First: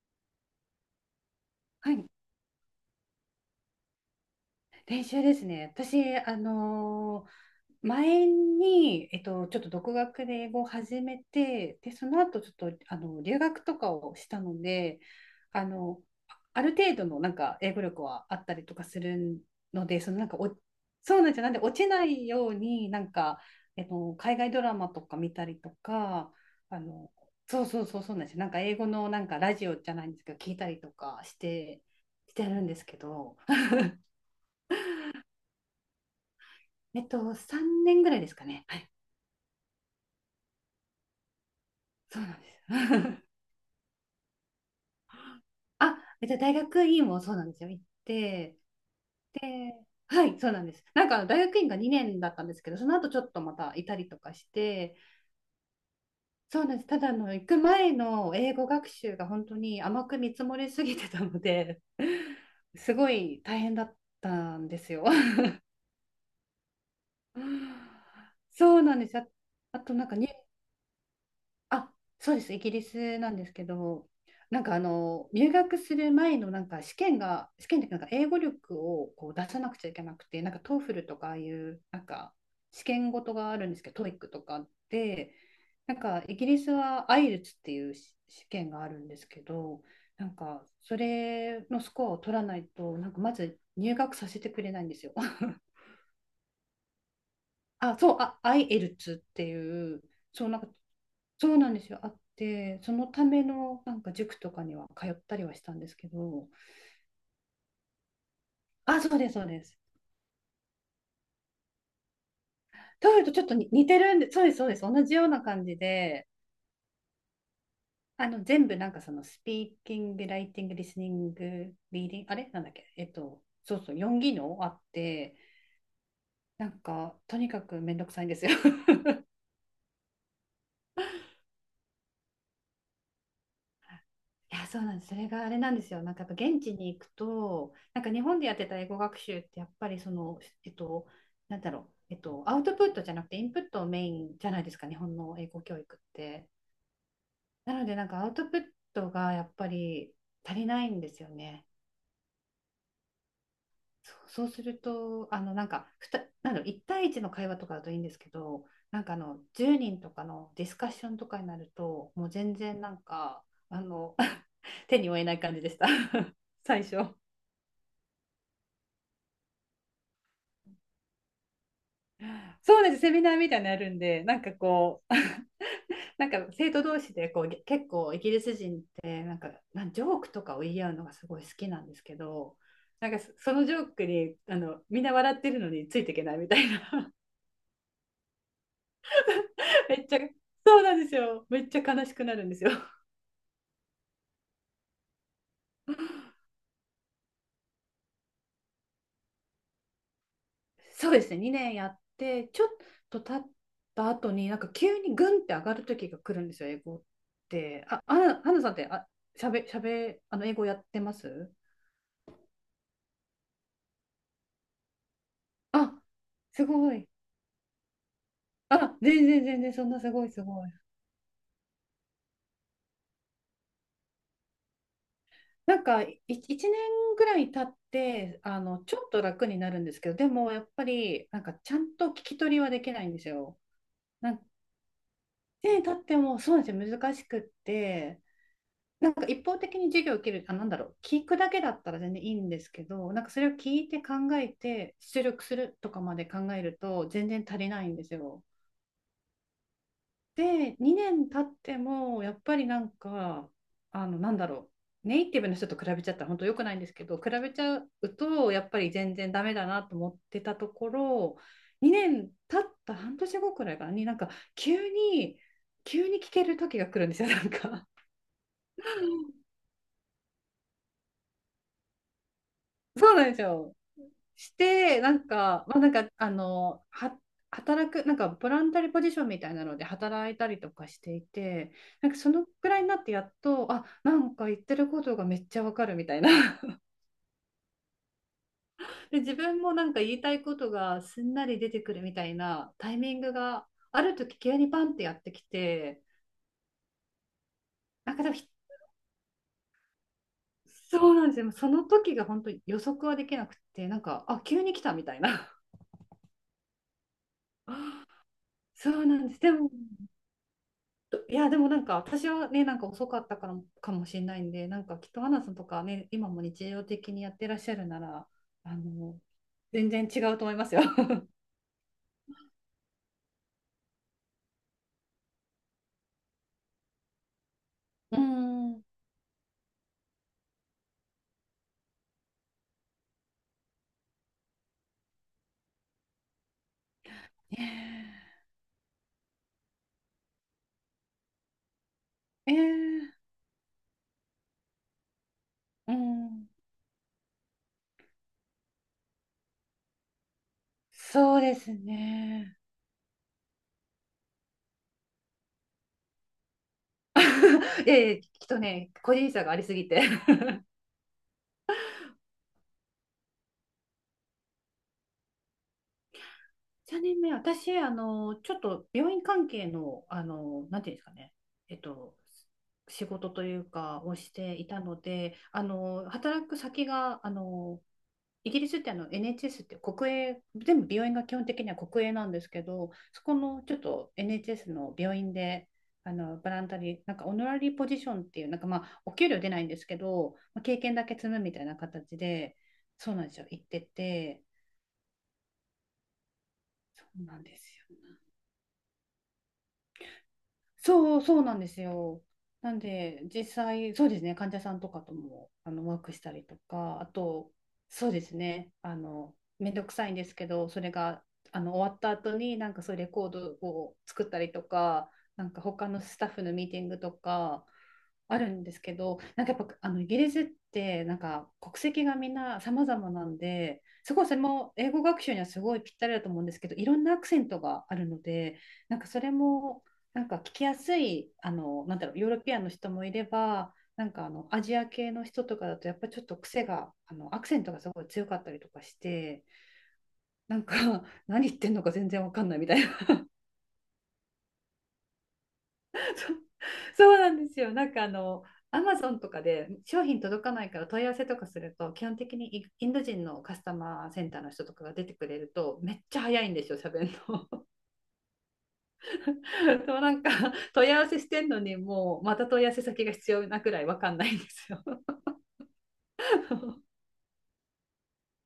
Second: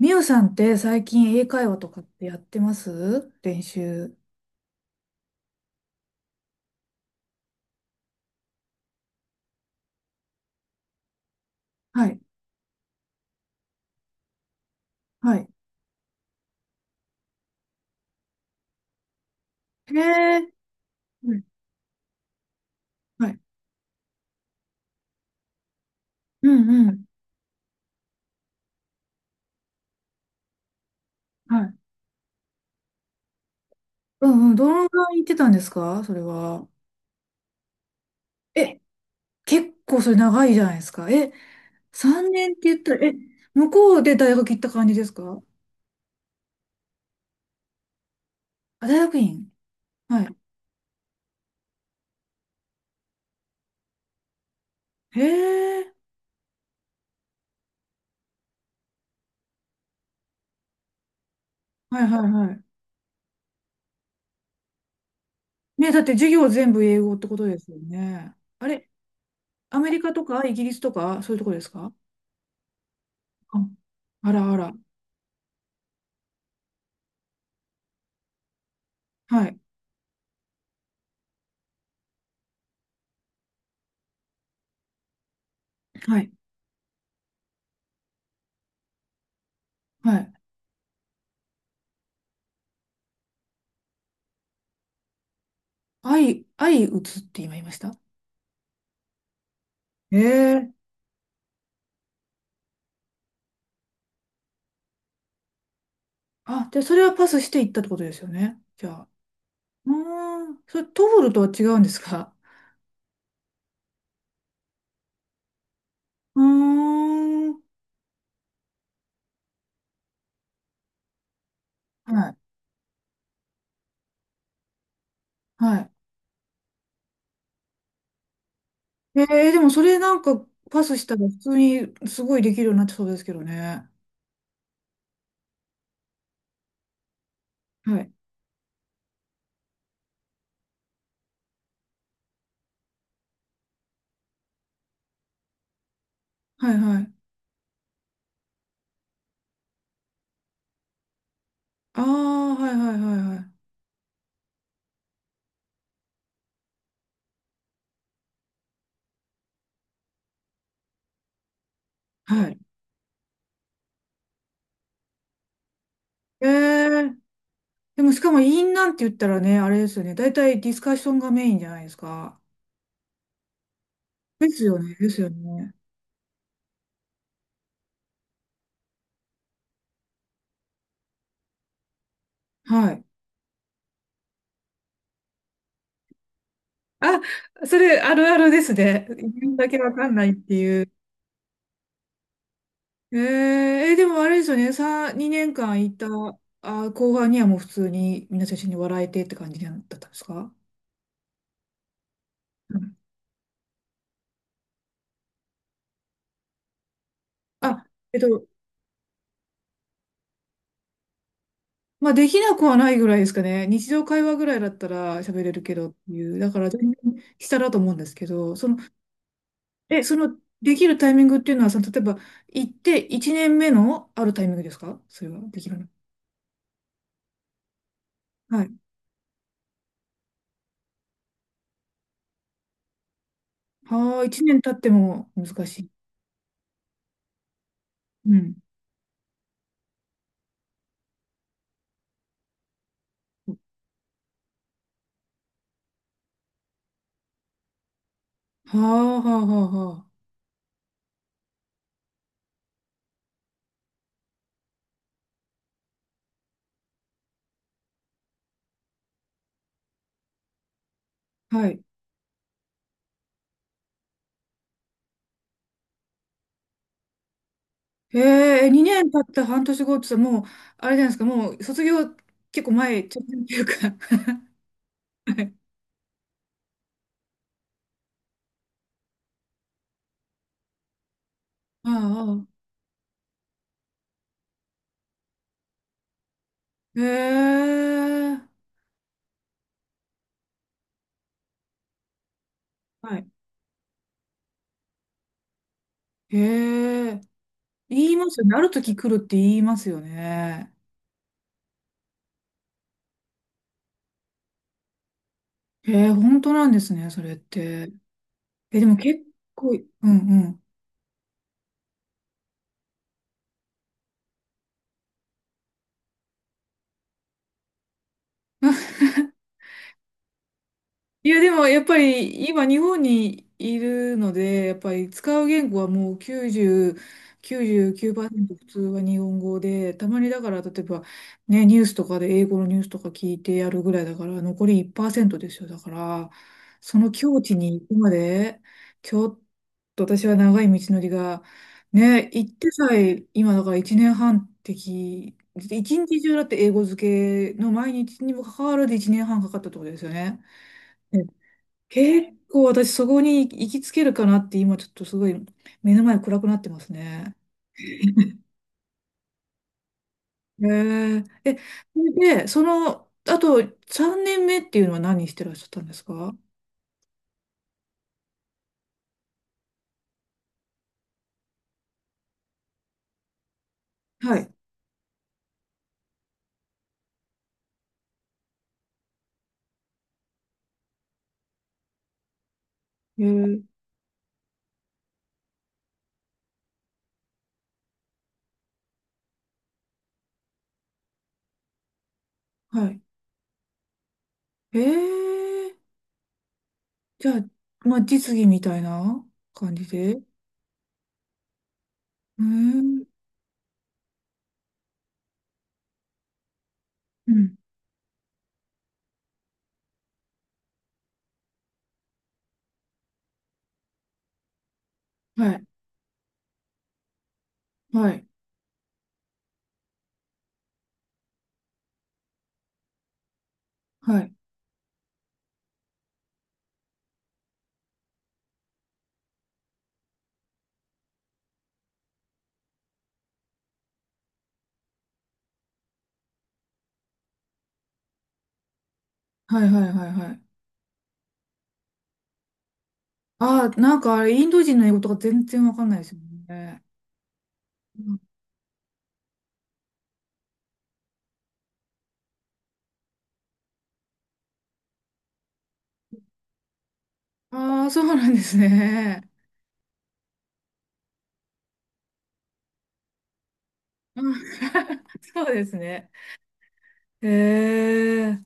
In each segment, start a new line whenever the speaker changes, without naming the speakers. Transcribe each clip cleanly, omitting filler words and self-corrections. みゆさんって最近英会話と
は
かっ
い、
てやってます、練習。
練習ですね。私、前に、ちょっと独学で英語を始めて、で、そ
はい。
の後ちょっと、留学とかをしたので、
はい。
あの、ある程度のなんか英語力はあったりとかするので、
へ
そのなんかお、
え。
そうなん
う
ですよ。
ん、
なんで落ちないように、
はい。
海外ドラマとか見たりとか、
う
あ
んうん。
の、そうそうそうそうなんですよ。なんか英語のなんかラジオじゃないんですけど、聞いたりとかし
はい。
て、してるんですけど。
うんうん。どのぐらい行ってたんですか、それは。
えっと、3年ぐらいですかね。は
え、
い。
結構それ長いじゃないですか。え、
そうな
3
んで
年って言っ
す。
た
はい。
ら、え、向こうで大学行った感じですか？
あ、えっと、大学院もそうなんですよ。行って、
あ、大学院。
で、
は
は
い。
い、そうなんです。なんか、大学院が2年だったんですけど、その後ちょっとまたいたりとかして、
へえ。
そうなんです。ただ、行く前の英語学習が本当に甘く見積もりすぎてたので、
はいはいはい。
すごい大変だったんですよ。
ね、だって授業全部英語ってことですよ ね。あ
そう
れ、
なんです。あ。
ア
あ
メ
と、
リ
なん
カ
か
とかイギリスとかそういうとこですか？
あ、そうです。イギリスなんですけ
あ、
ど、
あらあら。
入学する前のなんか試験が、試験でなんか英語力をこう
は
出さ
い。
なくちゃいけなくて、なんか TOEFL とかああいうなんか試験ごとがあるんですけど、TOEIC とかで、なん
は
か
い。
イギリスはアイルツっていうし試験があるんですけど、
は
な
い。
んかそれのスコアを取らないと、なんかまず入学させてくれないんですよ。
相、相打つって今言いました？
あ、そう、あ、アイエルツっていう、そう、なんか、
ええ。
そうなんですよ、あって、そのためのなんか塾とかには通ったりはしたんですけど、
あ、で、それはパスしていったってことですよね、じゃ
あ、
あ。
そうです、そうです。
うーん。それ、トフルとは違うんですか？
トイレとちょっとに似てるんで、そうです、そうです、同じような感じで、
うーん。
全部なんかその、スピーキング、ライティング、リスニング、リー
は
ディング、あ
い。
れなんだっけ、そうそう、4技能あって、
はい。
なんか、とにかくめんどくさいんですよ。
えー、でもそれなんかパスしたら普通にすごいできるようになってそうですけどね。
いや、そうなんです。それがあれなんですよ。なんかやっぱ現地に行くと、
は
なんか
い。
日本でやってた英語学習ってやっぱりその、アウトプットじゃなくてインプットをメインじゃないですか、日本の英語教育って。
はいはい。
なのでなんかアウトプットがやっぱり足りないんですよね。
ああ、はいはいはいはい。
そう、そうすると、あのなんかふた、なんだろう、1対一の会話とかだといいんですけど、なんかあの10人とかのディスカッションとかになると、もう
は
全
い。
然なんか、あの 手に負えない感じでした
え
最初。
ー、でもしかもインなんて言ったらね、あれですよね。大体ディスカッションがメインじゃないですか。
そうなんです、セミナーみたいなのやるんで、なん
で
か
すよね。
こ
で
う、
すよ ね。
なんか生徒同士でこうげ結構イギリス人ってなんかジョークとかを言い合うのがすごい好きなんですけど、
はい。
なんかそのジョークにみんな笑ってるのについていけないみたいな、
あ、それあるあるですね。自分だけ わ
めっ
かん
ちゃ、
ないって
そ
い
う
う。
なんですよ、めっちゃ悲しくなるんですよ。
えー、え、でもあれですよね。さ、2年間いた、あ、後半にはもう普通に皆さん一緒に笑えてって感じだったんですか？
そうですね、2年やってちょっ
うん。
と経った後になんか急にグンって上がる時が来るんですよ、英語っ
あ、
て。あ、
え
ア
っ
ナ
と、
アナさんってあ、しゃべ、しゃべ、あの英語やってます
まあ、できなくはないぐらいですかね。日常会話ぐらいだったら喋れるけどっ
あ、
ていう。だか
す
ら全
ご
然
い。
下だと思うんですけど、その、
あ、全然全然、そんな
え、
す
そ
ごい
の、
すごい。
できるタイミングっていうのは、その、例えば、行って1年目のあるタイミングですか、それはでき
な
る
ん
の。
か、1年ぐらい経って、あ
はい。
の、ちょっと楽になるんですけど、でも、やっぱり、なんか、ちゃんと聞き取りはできないんですよ。
はあ、
なん
1
か、
年経っても難し
年
い。
経っても、そうなんですよ、難しくって、
うん。
なんか、一方的に授業を受ける、あ、なんだろう、聞くだけだったら全然いいんですけど、なんか、それを
は
聞いて考えて、出力するとかまで考えると、全然足りないんですよ。
あ、はあ、はあ、は
で、2年経っても、やっぱりなんか、あの、なんだろネイティブの人と比べちゃったら本当良くないんですけど、比べちゃうと、やっぱり全然ダメだなと思ってたところ、
あ。はい。
2年経った半年後くらいからに、なんか、急に、急に聞ける時が来るんですよ、なんか。
ええ、2年経った半年後ってさ、もう、あれじゃないですか、もう卒業結構 前、
そう
直
なんで
前
す
っていう
よ。
か。
して、
はい。
働く、なんか、ボランタリーポジションみたいなので働いたりとかしていて、
あ
なんか、そのくらいになってやっと、あ、なんか言ってることがめっちゃわかるみたいな。
あ、へえ。
で、自分もなんか言いたいことがすんなり出てくるみたいなタイミ
は
ン
い。
グがある時急にパンってやってきて、
へえ。言
なん
い
か
ま
多分
すよ
ひ、
ね。ある時来るって言いますよね。
そうなんですよ。その時が本当に予測はできなくて、なんか、あ、急に来たみたいな。
へえ、本当なんですね、それって。え、で
そ
も
うな
結
んです。で
構、
も、
うんうん。
や、でもなんか私はね、なんか遅かったからかもしれないんで、なんかきっとアンナさんとかね、今も日常的にやってらっしゃるなら、あの、全然違うと思いますよ。
い や、でもやっぱり今日本にいるので、やっぱり使う言語はもう9セ9ト
うー
普通
ん。
は 日本語で、たまにだから例えばね、ニュースとかで英語のニュースとか聞いてやるぐらいだから、残り1%ですよ。だから、その境地
ね
に行くまで、ちょっと私は長い道のりが、ね、行ってさ
ええ
え今だから1年半的、
う
一日中だっ
ん。
て英語漬けの毎日にもかかわらず1年半かかったってことですよね。
そうです
結
ね。
構私そこに行きつけるかなって、今ちょっとすごい目の前暗くなってますね。
いやいや、きっとね、個人差がありすぎて。
へえ。え、それで、その、あと3年目っていうのは何してらっしゃったんですか？
3年目、私、あの、ちょっと病院関係の、あの、なんていうんですかね、えっと、仕事というか、をし
はい。
ていたので、あの、働く先が、あの、イギリスってあの NHS って国営、全部病院が基本的には国営なんですけど、そ
へ
こ
え。
のちょっと NHS の病院で、あのボランタリー、なんかオノラリーポジションっていう、なんかまあ、お給料出ないんですけど、まあ、経験だけ積むみたいな形で、
はい。
そうなんですよ、行ってて、
へえ。
そう
じゃ
なんです
あ、ま
よ
あ
ね。
実技みたいな感じで。へえ。
そうそうなんですよ。
う
なん
ん。
で、実際、そうですね、患者さんとかともあのワークしたりとか、あと、そうですね、あの、めんどくさいんですけど、それがあの終わった後に、なんかそういうレコードを作ったりとか、なん
は
か
い。
他のスタッフのミーティングとか、
はい。
あるんですけど、なんかやっぱあのイギリスってなんか国籍がみんな様々なんで、す
は
ごい
い。
それも英語学習にはすごいぴったりだと思うんですけど、いろんなアクセントがあるので、なんかそれもなんか聞きやすい、あの、なんだろう、ヨーロピアンの人もいれば、なんかあのアジア系の人とかだとやっぱちょっと癖が、あのアクセントがすごい強かったりとかして、
はいはいはいはい。
なんか 何言ってんのか全然わかんないみたい
ああ、なんかあれ、インド人の英語とか全然わかんないですよね。
そうなんですよ。なんかあの、アマゾンとかで商品届かないから問い合わせとかすると、基本的にイインド人のカスタマーセンターの人とかが出てくれると、めっちゃ早いんですよ、喋るの。
ああー、そうなんですね。
そうなんか問い合わせしてんのに、もうまた問い合わせ先が必要なくらいわかん
う
な
ん
いんですよ。
そうですね。へえ、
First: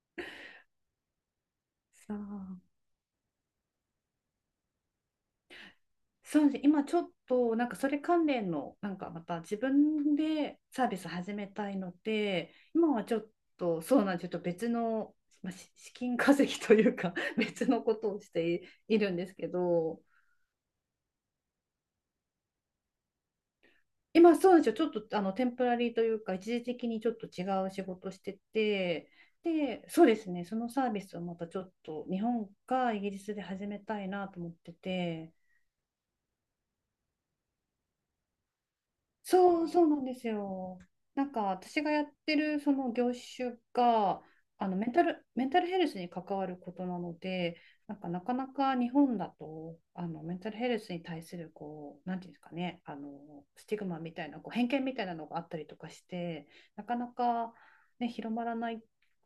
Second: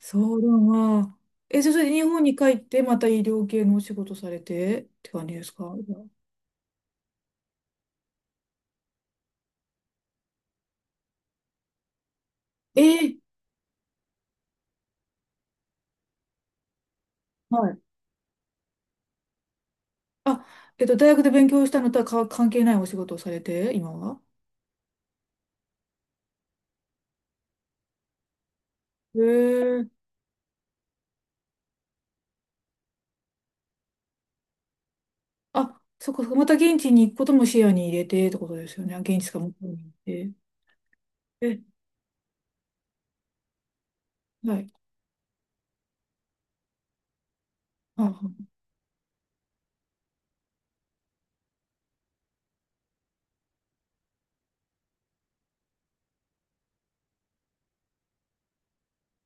そうだな。え、じゃあそれで日
そ
本に帰っ
う。
て、また医療系のお仕事されてって感じですか？
そうですね。今ちょっとなんかそれ関連のなんかまた自分でサービス始めたいので、
え
今はちょ
ー、
っとそうなんです。ちょっと別の、まあ、資金稼ぎというか
は
別
い。
のことをしているんですけど、
あ、大学で勉強したのとはか関係ないお仕事をされて、今は？
今そうなんですよ。ちょっとあのテンプラリーというか、一時的にちょっと違う仕事してて、
へ
で、
え。
そうですね。そのサービスをまたちょっと日本かイギリスで始めたいなと思ってて。
あ、そっかそっか、また現地に行くことも視野に入れてってことですよね。現地か向こ
そ
う
う、
に
そ
行
う
っ
なんです
て。
よ。なんか
え、
私がやってるその業種が、
は
あ
い。
のメンタルヘルスに関わることなので、なんか
あ、
なかなか日本だと、あのメンタルヘルスに対するこう、なんていうんですかね、あのスティグマみたいな、こう偏見みたいなのがあったりとかして、なかなか、ね、広まらない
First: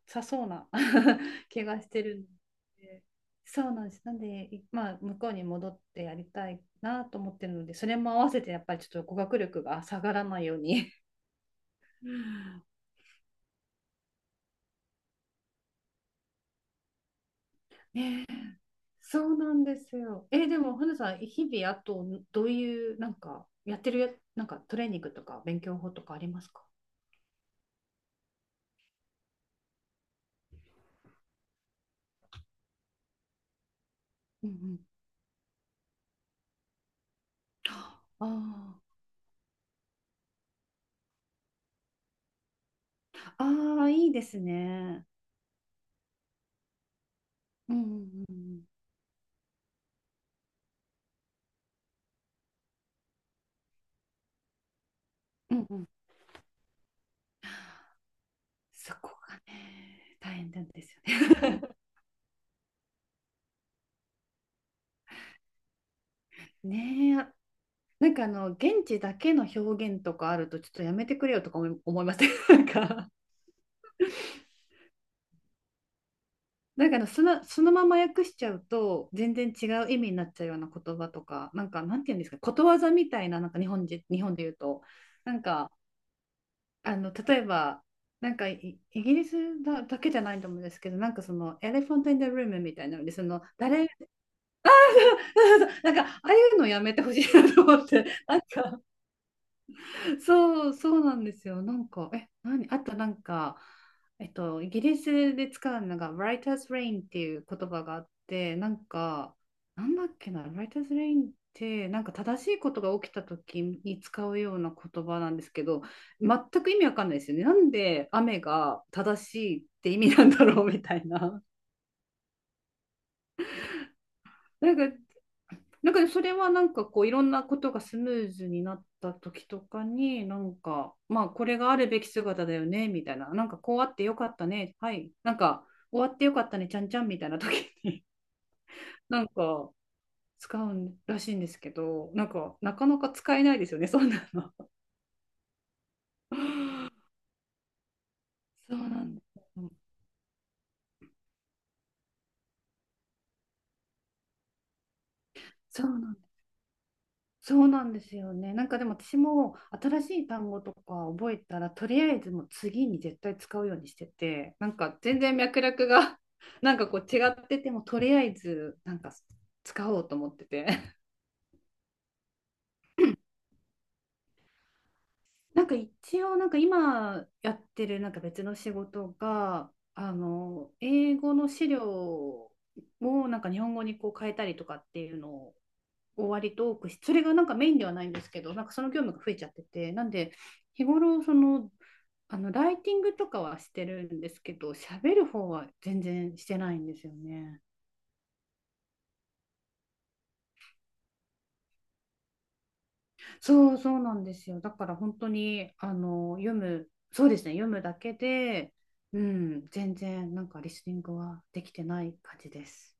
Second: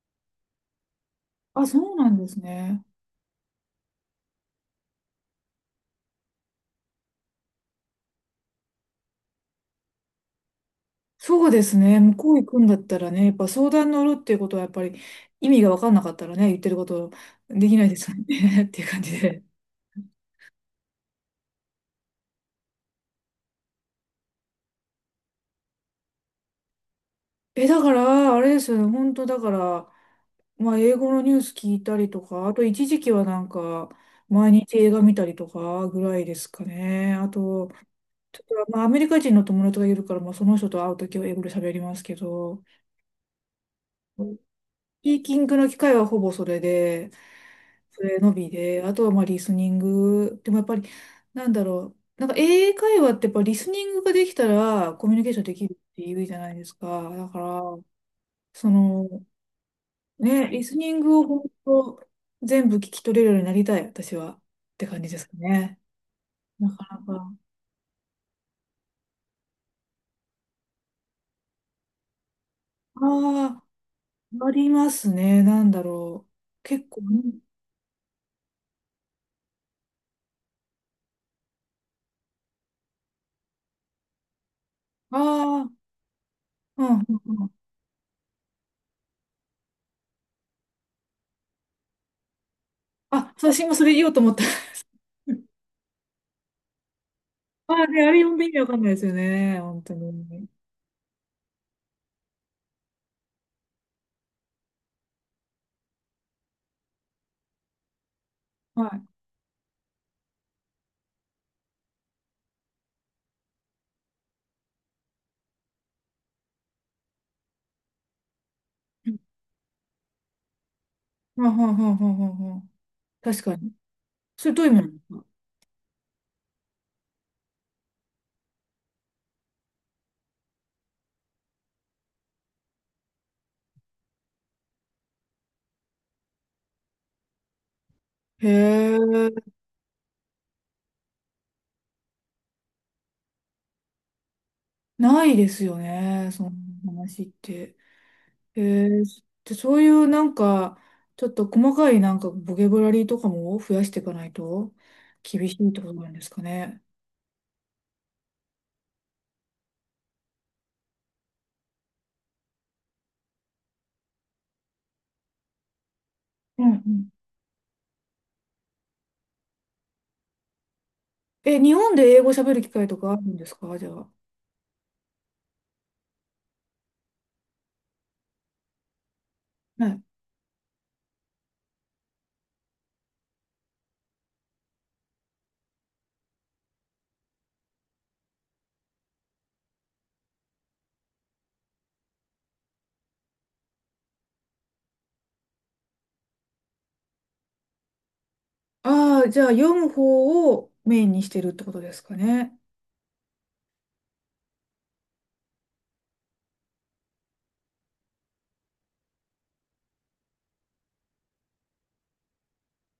さそうな 気
あ、
がし
そう
て
なん
る
で
の
すね。
で。そうなんです。なんで、いまあ、向こうに戻ってやりたいなと思ってるので、それも合わせてやっぱりちょっと語学力が下がらないように。
そうですね。
う
向こう行く
ん、
んだったらね、やっぱ相談乗るっていうことはやっぱり意味が分かんなかったらね、言ってることできないですよね っていう感じ
そう
で。
なんですよ。え、でも、花さん、日々、あと、どういう、なんか、やってるや、なんか、トレーニングとか、勉強法とかありますか？
え、だから、あれですよね。本当だから、まあ英語のニュース聞いたりとか、あと一時期はなんか、
うん
毎
う
日
ん。
映画見たりとかぐらいですかね。あと、
あ
ちょっと
あ、
まあアメリカ人の友達がいるから、まあその人と会うときは英語で喋りますけど。
ああ、いいです
ス
ね。
ピーキングの機会はほぼそれで、
うんう
それ
ん
の
う
み
ん
で、あとはまあリスニング。でもやっぱり、なんだろう。英会話ってやっぱリスニングができたらコミュニケーション
う
で
ん。
きる
う
っ
んうん。
て言うじゃないですか。だから、そ
そ
の、
こがね、大
ね、
変な
リ
ん
ス
で
ニ
す
ングを
よ
本
ね。
当全部聞き取れるようになりたい、私は。って感じですかね。なかな
ねえ、
か。
なんかあの、現地だけの表現とかあるとちょっとやめてくれよとか思いません？ なんか
ああ、ありますね。なんだろう。結
なんかあ
構、
のその、そのまま訳しちゃうと全然違う意味になっちゃうような言葉とか、なんかなんて言うんですか、ことわざみたいな、なんか日本人、日本で言うと、
あ
なん
あ
か
ー、う
あ
ん、うん、
の、例え
うん。
ばなんかイギリスだけじゃないと思うんですけど、なんかそのエレファント・イン・ザ・ルームみたいなので、そ
あ、
の
そう私今そ
誰
れ言おうと思った。
なんかああいうのやめてほしいなと
あ
思
あ、
っ
ね、
て
あれ読
な
ん
ん
で意味わかん
か。
ないですよね、本当 に。
そう、そうなんですよ。なんか、あとなんか、イギリスで使うのが、Writer's Rain っていう言葉があって、なん
は
か、なんだっけな、Writer's Rain って、なんか正しいことが起きた時に使うような言葉なんですけど、全く意味わかんないですよね。なんで雨が
い。
正しいって意味なんだろうみたいな。
はははははは、確かに。それどういう
な
意
ん
味なん
か、
ですか？
なんかそれはなんかこう、いろんなことがスムーズになった時とかに、なんかまあこれがあるべき姿だよねみたいな、なんかこうあってよかったね、はい、なんか終わってよかったねちゃんちゃんみたいな時に
へ
なん
え、
か使うらしいんですけど、なんかなかなか使えないですよね、そんなの。
ないですよね、その 話って。へ
そうな
え、
んで
で、
すよ。
そういうなんかちょっと細かいなんかボキャブラリーとかも増やしていかないと厳 しいって
そ
ことなんで
う
すかね。
そうなんですよね。なんかでも私も新しい単語とか覚えたら、とりあえずもう次に絶対使うようにしてて、なんか全然脈絡が
うん
な
う
んかこ
ん。
う違ってても、とりあえずなんか使おうと思ってて。
え、日本で英語喋る機会とかあるんですか、じゃあ。
なんか一応なんか今やってるなんか別の仕事が、
はい。
あの、英語の資料をなんか日本語にこう変えたりとかっていうの割と多くし、それがなんかメインではないんですけど、なんかその業務が増えちゃってて、なんで日頃その、あのライティングとかはしてるんですけど、喋る方は全然してないんですよね。
ああ、じゃあ読む方をメインにしてるってことですかね。
そうそうなんですよ。だから本当にあの読む、そうですね、読むだけで、うん、全然なんかリスニングはできてない感じです。